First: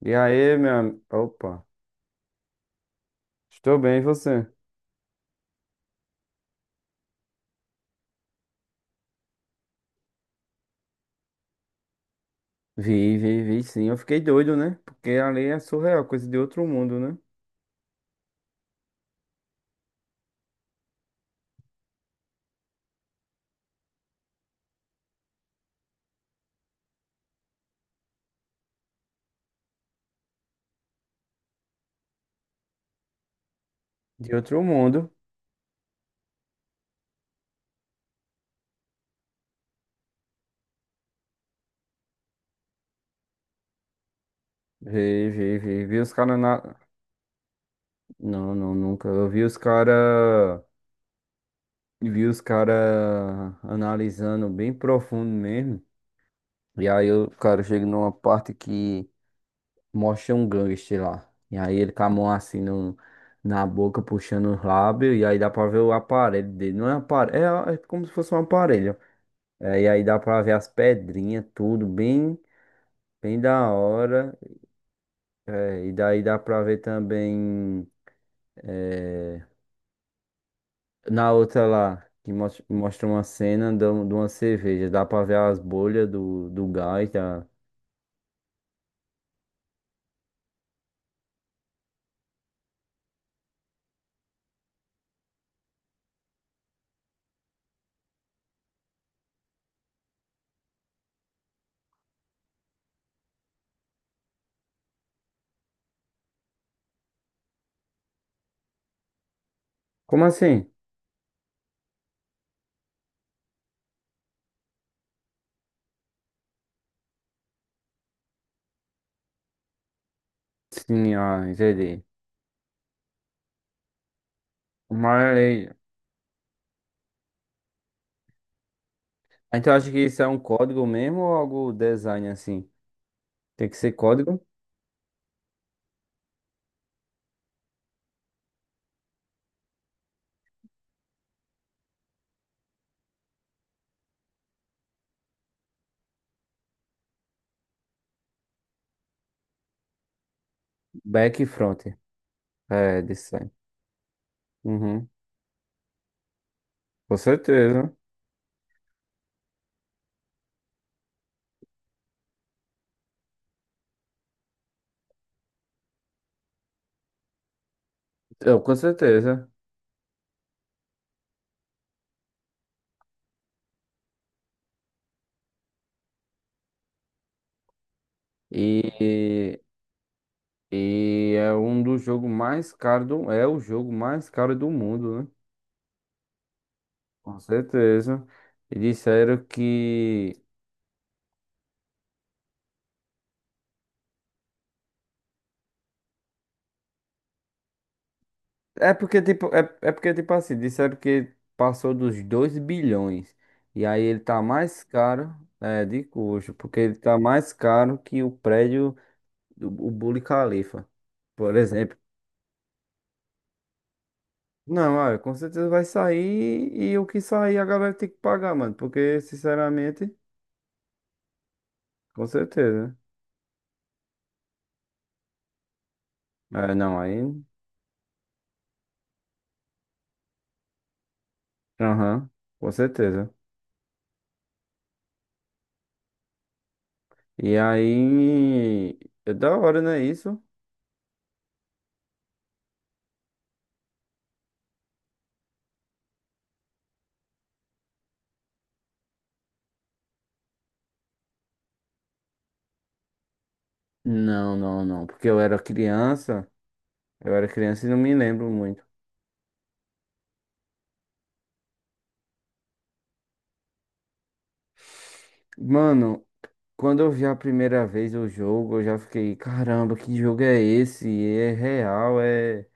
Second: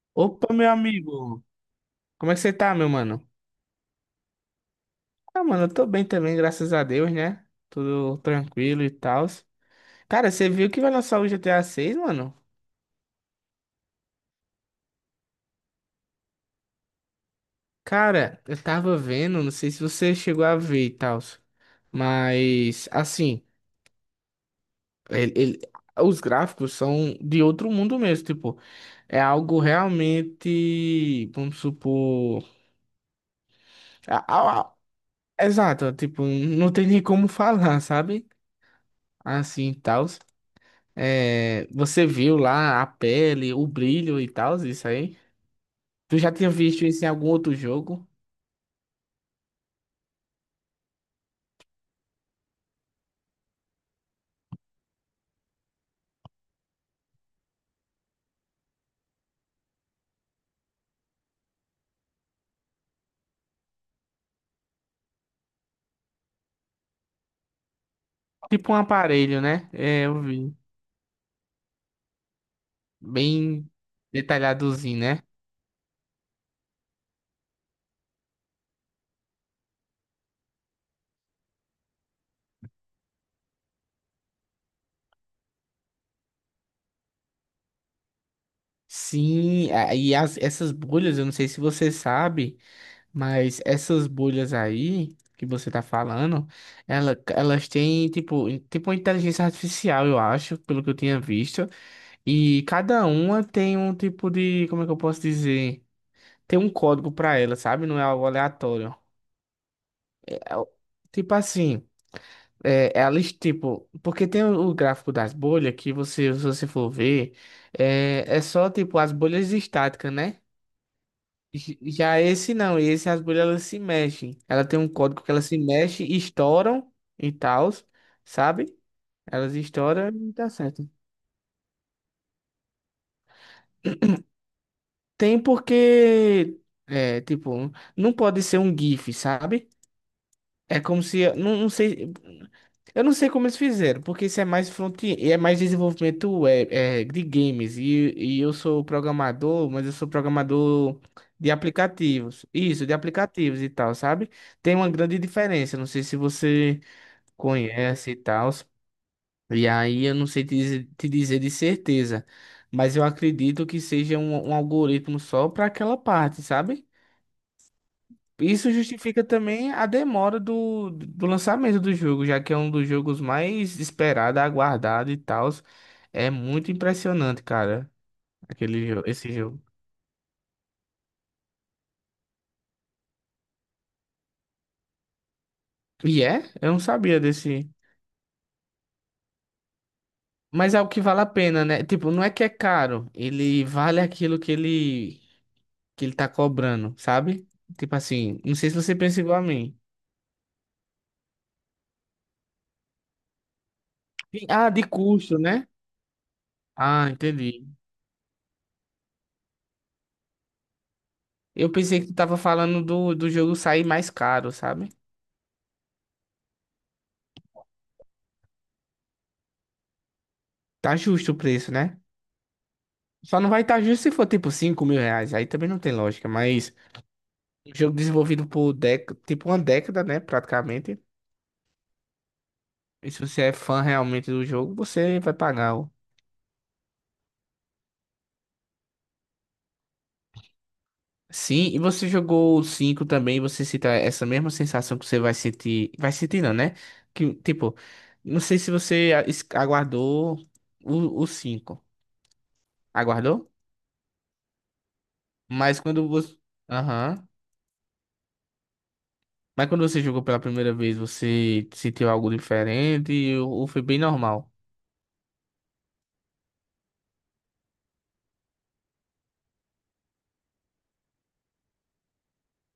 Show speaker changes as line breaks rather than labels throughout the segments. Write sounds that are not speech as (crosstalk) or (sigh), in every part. E
Opa,
aí,
meu
minha.
amigo.
Opa,
Como é que você tá, meu mano?
estou bem, e você?
Ah, mano, eu tô bem também, graças a Deus, né? Tudo tranquilo e tal. Cara, você viu que vai lançar o GTA 6, mano?
Vi, vi, vi, sim. Eu fiquei doido, né? Porque ali é surreal, coisa de outro mundo, né?
Cara, eu tava vendo, não sei se você chegou a ver e tal, mas assim, ele- ele- os gráficos são de outro mundo mesmo, tipo, é algo realmente, vamos supor, a-
De
a-
outro
a-
mundo.
exato, tipo, não tem nem como (laughs) falar, sabe? Assim, e tal. É, você viu lá a pele, o brilho e tal, isso aí?
Vi, vi, vi. Vi os
Tu já
caras
tinha
na.
visto isso em algum outro jogo?
Não, não, nunca. Eu vi os caras. Vi os caras analisando bem profundo mesmo. E aí, o cara chega numa parte que mostra um gangster lá. E aí, ele com a mão assim no na boca, puxando os lábios. E aí, dá pra ver o aparelho dele. Não é aparelho, é como se fosse um
Tipo um
aparelho.
aparelho, né?
É, e aí
É,
dá
eu
pra ver
vi.
as pedrinhas, tudo bem, bem
Bem
da hora.
detalhadozinho, né?
É, e daí dá pra ver também é, na outra lá, que mostra uma cena de de uma cerveja. Dá pra ver as bolhas do gás. Da.
Sim, e as, essas bolhas, eu não sei se você sabe, mas essas bolhas aí que você tá falando, elas têm tipo, tipo uma inteligência artificial, eu acho, pelo que eu tinha visto. E cada uma tem um tipo de, como é que eu posso dizer? Tem um código pra ela, sabe? Não é algo aleatório.
Como
É o-
assim?
tipo assim, é a lista, tipo, porque tem o gráfico das bolhas que você, se você for ver, é só tipo as bolhas estáticas, né?
Sim, ah, entendi.
Já esse não, esse as bolhas elas se mexem. Ela tem um código que
Mas
elas se mexem, estouram e tal, sabe? Elas
então acho que
estouram
isso é
e
um
tá
código
certo.
mesmo ou algo design assim? Tem que ser código
Tem porque, é, tipo, não pode ser um GIF, sabe? É como se. Não, não sei. Eu não sei como eles fizeram, porque isso é mais front-end, é mais desenvolvimento web, é, de games. E eu sou programador, mas eu sou programador
back e
de
front.
aplicativos. Isso, de
É, design.
aplicativos e tal, sabe? Tem uma
Uhum.
grande diferença. Não sei se você
Com certeza.
conhece e tal. E aí eu não sei te dizer de certeza. Mas eu acredito que seja um algoritmo só para aquela parte, sabe?
Eu,
Isso
com
justifica
certeza.
também a demora do lançamento do jogo, já que é um dos jogos mais esperado, aguardado e tal. É muito impressionante, cara, aquele, esse
E
jogo.
E é um dos jogos mais caros do, é o jogo mais caro do mundo, né?
E é? Eu não sabia
Com
desse.
certeza. E disseram que
Mas é o que vale a pena, né? Tipo, não é que é caro, ele vale aquilo que ele tá cobrando, sabe? Tipo assim, não sei se
é
você
porque
pensa igual a
tipo é,
mim.
é porque tipo assim, disseram que passou dos 2 bilhões. E aí ele tá
Ah,
mais
de
caro,
custo, né?
é, de custo, porque ele
Ah,
tá mais
entendi.
caro que o prédio do o Burj Khalifa, por
Eu
exemplo.
pensei que tu tava falando do jogo sair mais caro, sabe?
Não, olha, com certeza vai sair e o que sair a galera tem que pagar, mano, porque sinceramente,
Tá justo o preço, né?
com certeza.
Só não vai estar justo se for tipo R$ 5.000. Aí também não tem lógica.
Né?
Mas
É, não, aí
um jogo desenvolvido por déc tipo uma década, né? Praticamente.
aham, com
E se
certeza.
você é fã realmente do jogo, você vai pagar.
E aí, é da hora, né, isso?
Sim, e você jogou o 5 também, você cita essa mesma sensação que você vai sentir. Vai sentir, não, né? Que, tipo, não sei se você aguardou o 5. Aguardou?
Não, não, não, porque
Mas quando você. Aham.
eu era criança e não me lembro muito.
Mas quando você jogou pela primeira vez, você sentiu algo diferente ou foi bem normal?
Mano, quando eu vi a primeira vez o jogo, eu já fiquei, caramba, que jogo é esse? É real, é.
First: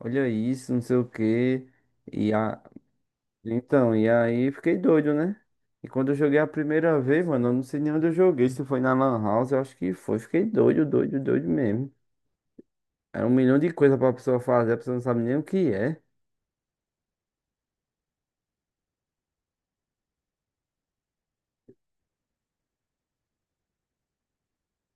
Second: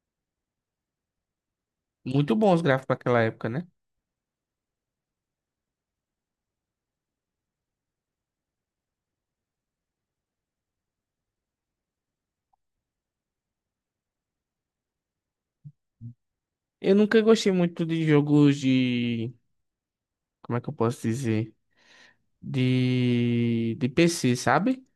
Olha isso, não sei o quê. E
Muito bons
a.
os gráficos para aquela época, né?
Então, e aí fiquei doido, né? E quando eu joguei a primeira vez, mano, eu não sei nem onde eu joguei, se foi na Lan House, eu acho que foi. Fiquei doido, doido, doido mesmo. É um milhão de coisas pra pessoa fazer, a pessoa não sabe nem o que é.
Eu nunca gostei muito de jogos de. Como é que eu posso dizer? De. De PC, sabe?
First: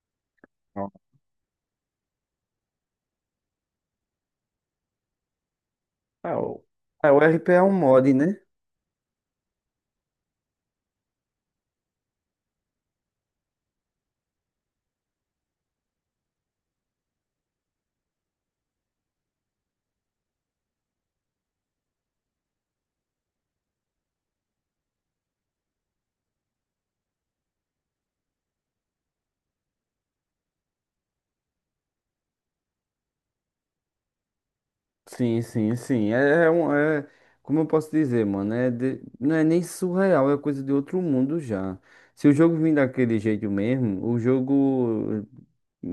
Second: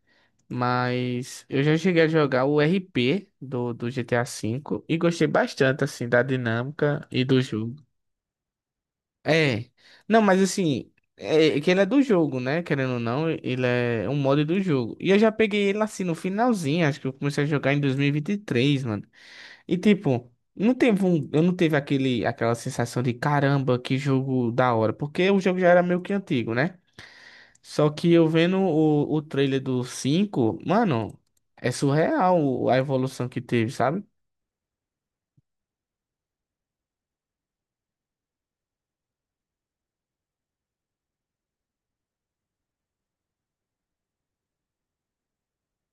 Não.
Mas eu já cheguei a jogar o RP do GTA V e gostei bastante, assim, da
Ah, o,
dinâmica
é, o
e
R
do
P é um
jogo.
mod, né?
É. Não, mas assim. É que ele é do jogo, né? Querendo ou não, ele é um mod do jogo. E eu já peguei ele assim no finalzinho, acho que eu comecei a jogar em 2023, mano. E tipo, não teve um, eu não teve aquele, aquela sensação de caramba, que jogo da hora, porque o jogo já era meio que antigo, né? Só que eu vendo o trailer do 5 mano, é surreal a evolução que teve, sabe?
Sim, sim, sim. É, é um. É, como eu posso dizer, mano? Não é nem surreal, é coisa de outro mundo já. Se o jogo vir daquele jeito mesmo, o jogo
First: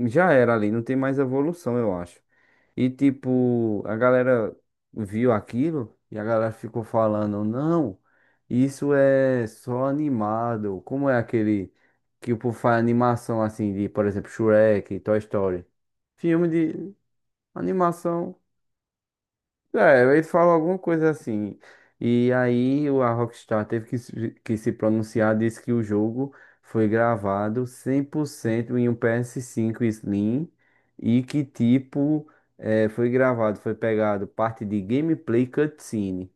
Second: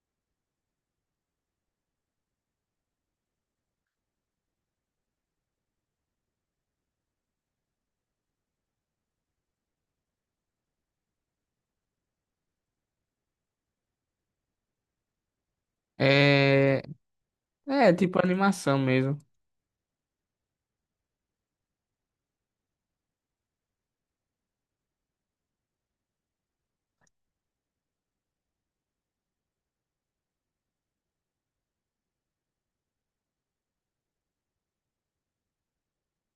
já era ali, não tem mais evolução, eu acho. E tipo, a galera viu aquilo e a galera ficou falando, não, isso é só animado. Como é aquele que o povo faz animação assim de, por exemplo, Shrek, Toy Story. Filme
É,
de
é tipo
animação.
animação mesmo.
É, ele falou alguma coisa assim. E aí a Rockstar teve que, que se pronunciar, disse que o jogo foi gravado 100% em um PS5 Slim e que tipo foi gravado, foi pegado parte de gameplay cutscene.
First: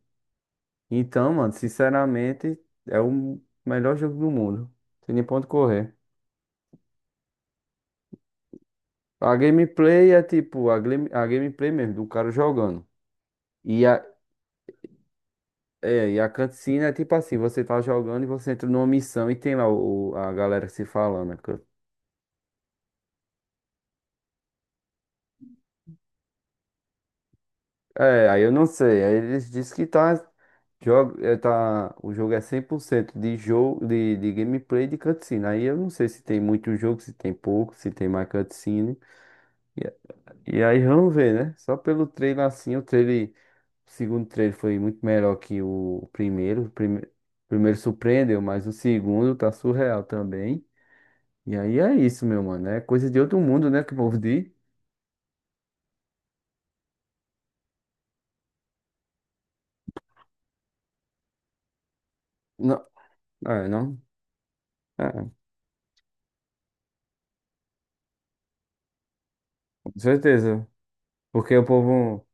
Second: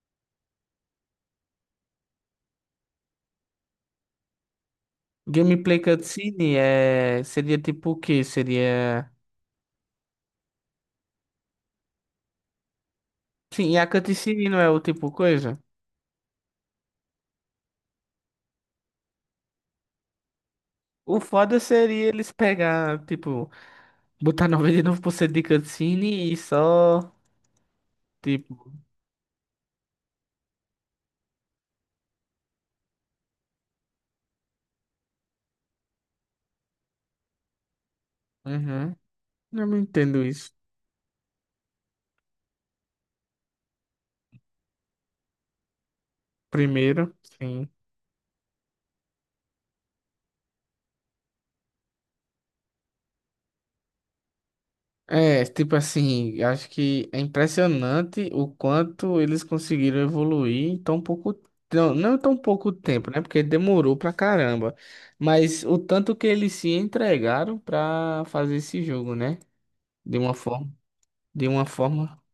Então, mano, sinceramente, é o melhor jogo do mundo. Tem nem ponto
Gameplay
correr.
cutscene é, seria tipo o quê? Seria.
A gameplay é tipo a, a gameplay mesmo, do cara jogando.
Sim, e
E,
a cutscene não é o tipo coisa?
é, e a cutscene é tipo assim, você tá jogando e você entra numa missão e tem lá o, a galera se
O
falando.
foda seria eles pegar, tipo, botar 99% de cutscene e só.
É, aí eu não
Tipo,
sei, aí eles dizem que tá, jogo, é, tá, o jogo é 100% de jogo, de gameplay de cutscene. Aí eu não sei se tem muito jogo, se tem pouco, se tem mais
uhum.
cutscene.
Eu não entendo isso.
E aí vamos ver, né? Só pelo trailer assim, o trailer, o segundo trailer foi muito melhor que o primeiro.
Primeiro,
O
sim.
primeiro surpreendeu, mas o segundo tá surreal também. E aí é isso, meu mano. É coisa de outro mundo, né? Que o povo diz.
É, tipo assim, acho que é impressionante o quanto eles conseguiram evoluir em tão pouco, não, não em tão pouco
Não,
tempo, né? Porque
é,
demorou
não.
pra caramba.
É,
Mas o tanto que eles se entregaram pra fazer esse jogo, né?
com
De uma
certeza.
forma, de
Porque
uma
o
forma.
povo.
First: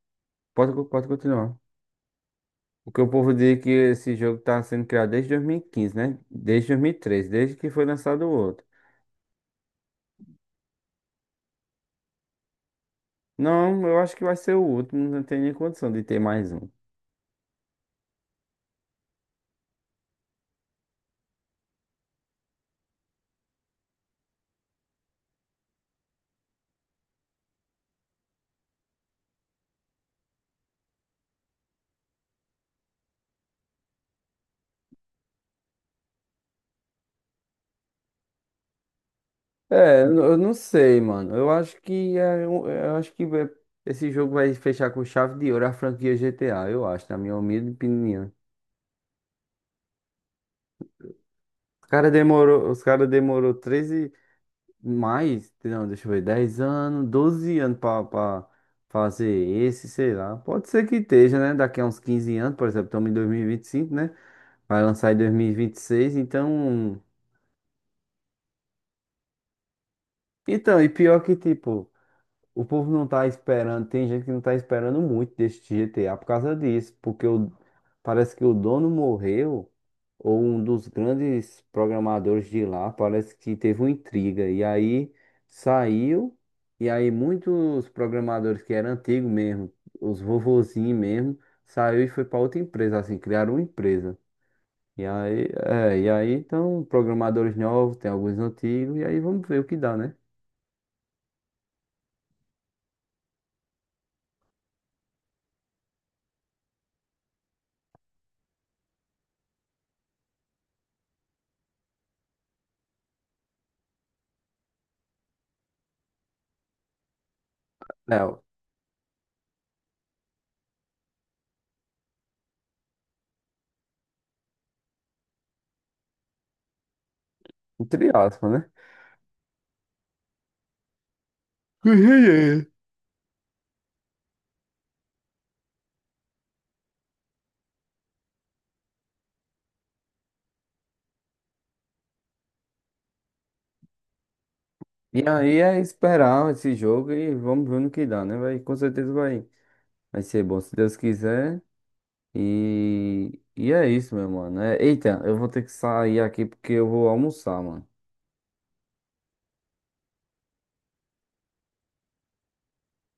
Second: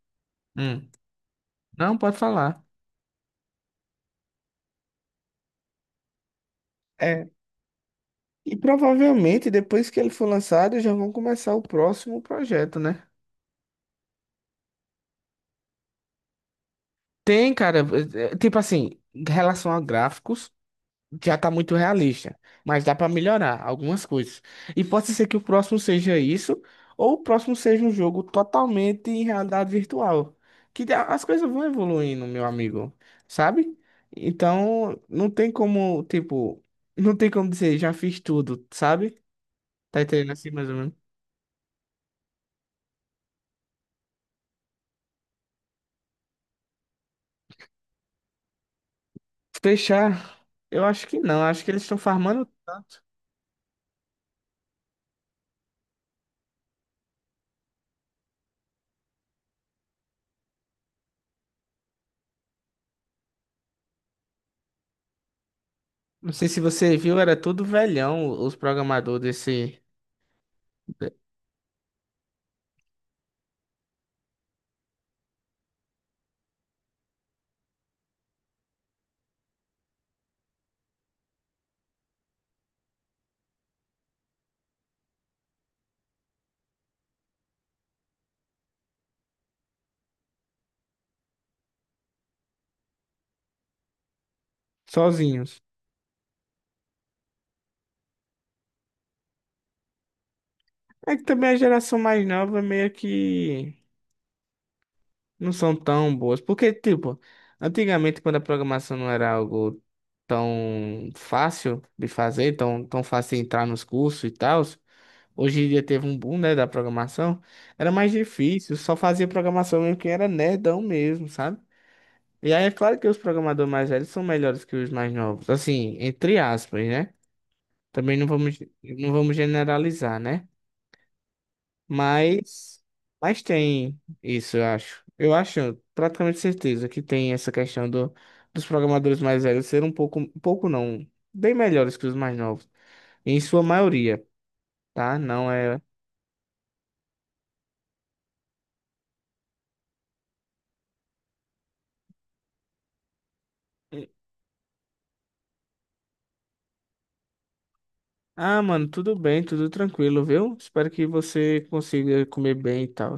Pode,
Hum.
pode continuar.
Não, pode falar.
Porque o povo diz é que esse jogo tá sendo criado desde 2015, né? Desde 2013,
É.
desde que foi lançado o
E
outro.
provavelmente depois que ele for lançado, já vão começar o próximo projeto, né?
Não, eu acho que vai ser o último. Não tem nem condição de ter mais um.
Tem, cara, tipo assim, em relação a gráficos, já tá muito realista, mas dá pra melhorar algumas coisas. E pode ser que o próximo seja isso, ou o próximo seja um jogo totalmente em realidade virtual. Que as coisas vão evoluindo, meu amigo, sabe? Então, não tem como, tipo, não tem como dizer, já fiz tudo, sabe?
É,
Tá
eu
entendendo
eu
assim,
não
mais ou menos?
sei, mano. Eu acho que é, um- eu acho que é- Esse jogo vai fechar com chave de ouro a franquia GTA, eu acho, na minha humilde opinião.
Fechar, eu acho que não, acho que eles estão farmando.
Os cara demorou 13 mais, não, deixa eu ver, 10 anos, 12 anos pra fazer esse, sei lá. Pode ser que esteja, né? Daqui a uns 15 anos, por exemplo, estamos em 2025 né? Vai lançar em 2026
Não sei se você
então.
viu, era tudo velhão os programadores desse
Então, e pior que, tipo. O povo não tá esperando, tem gente que não tá esperando muito desse GTA por causa disso, porque o, parece que o dono morreu, ou um dos grandes programadores de lá, parece que teve uma intriga, e aí saiu, e aí muitos programadores que eram antigos mesmo, os vovozinhos mesmo, saiu e foi para outra empresa, assim, criaram uma empresa. E aí,
sozinhos.
é, e aí então, programadores novos, tem alguns antigos, e aí vamos ver o que dá, né?
É que também a geração mais nova meio que não são tão boas, porque tipo, antigamente quando a programação não era algo tão fácil de fazer, tão fácil de entrar nos cursos e tal, hoje em dia teve um boom, né, da programação, era mais
É,
difícil, só fazia programação mesmo quem era nerdão mesmo, sabe? E aí é claro que os programadores mais velhos são melhores que os mais novos, assim, entre aspas, né?
entre
Também não
aspas,
vamos,
né?
não vamos generalizar, né?
(laughs)
Mas, mas tem isso, eu acho. Eu acho, praticamente certeza, que tem essa questão dos programadores mais velhos ser um pouco não, bem melhores que os mais novos. Em sua maioria, tá?
E
Não
aí é
é.
esperar esse jogo e vamos ver no que dá, né? Vai, com certeza vai, vai ser bom, se Deus quiser. E é isso, meu mano. É, eita, eu vou ter que sair aqui porque eu vou almoçar, mano.
Ah, mano, tudo bem, tudo tranquilo, viu? Espero que você consiga comer bem e tal.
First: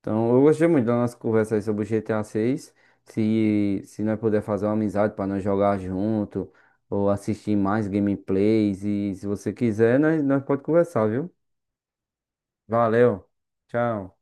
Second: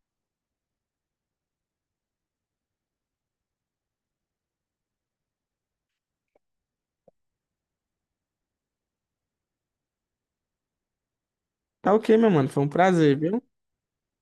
Então, eu gostei muito da nossa conversa aí sobre o GTA 6. Se nós puder fazer uma amizade para nós jogar junto ou assistir mais gameplays. E se você quiser, nós pode conversar, viu?
Tá ok, meu mano, foi um prazer,
Valeu,
viu?
tchau.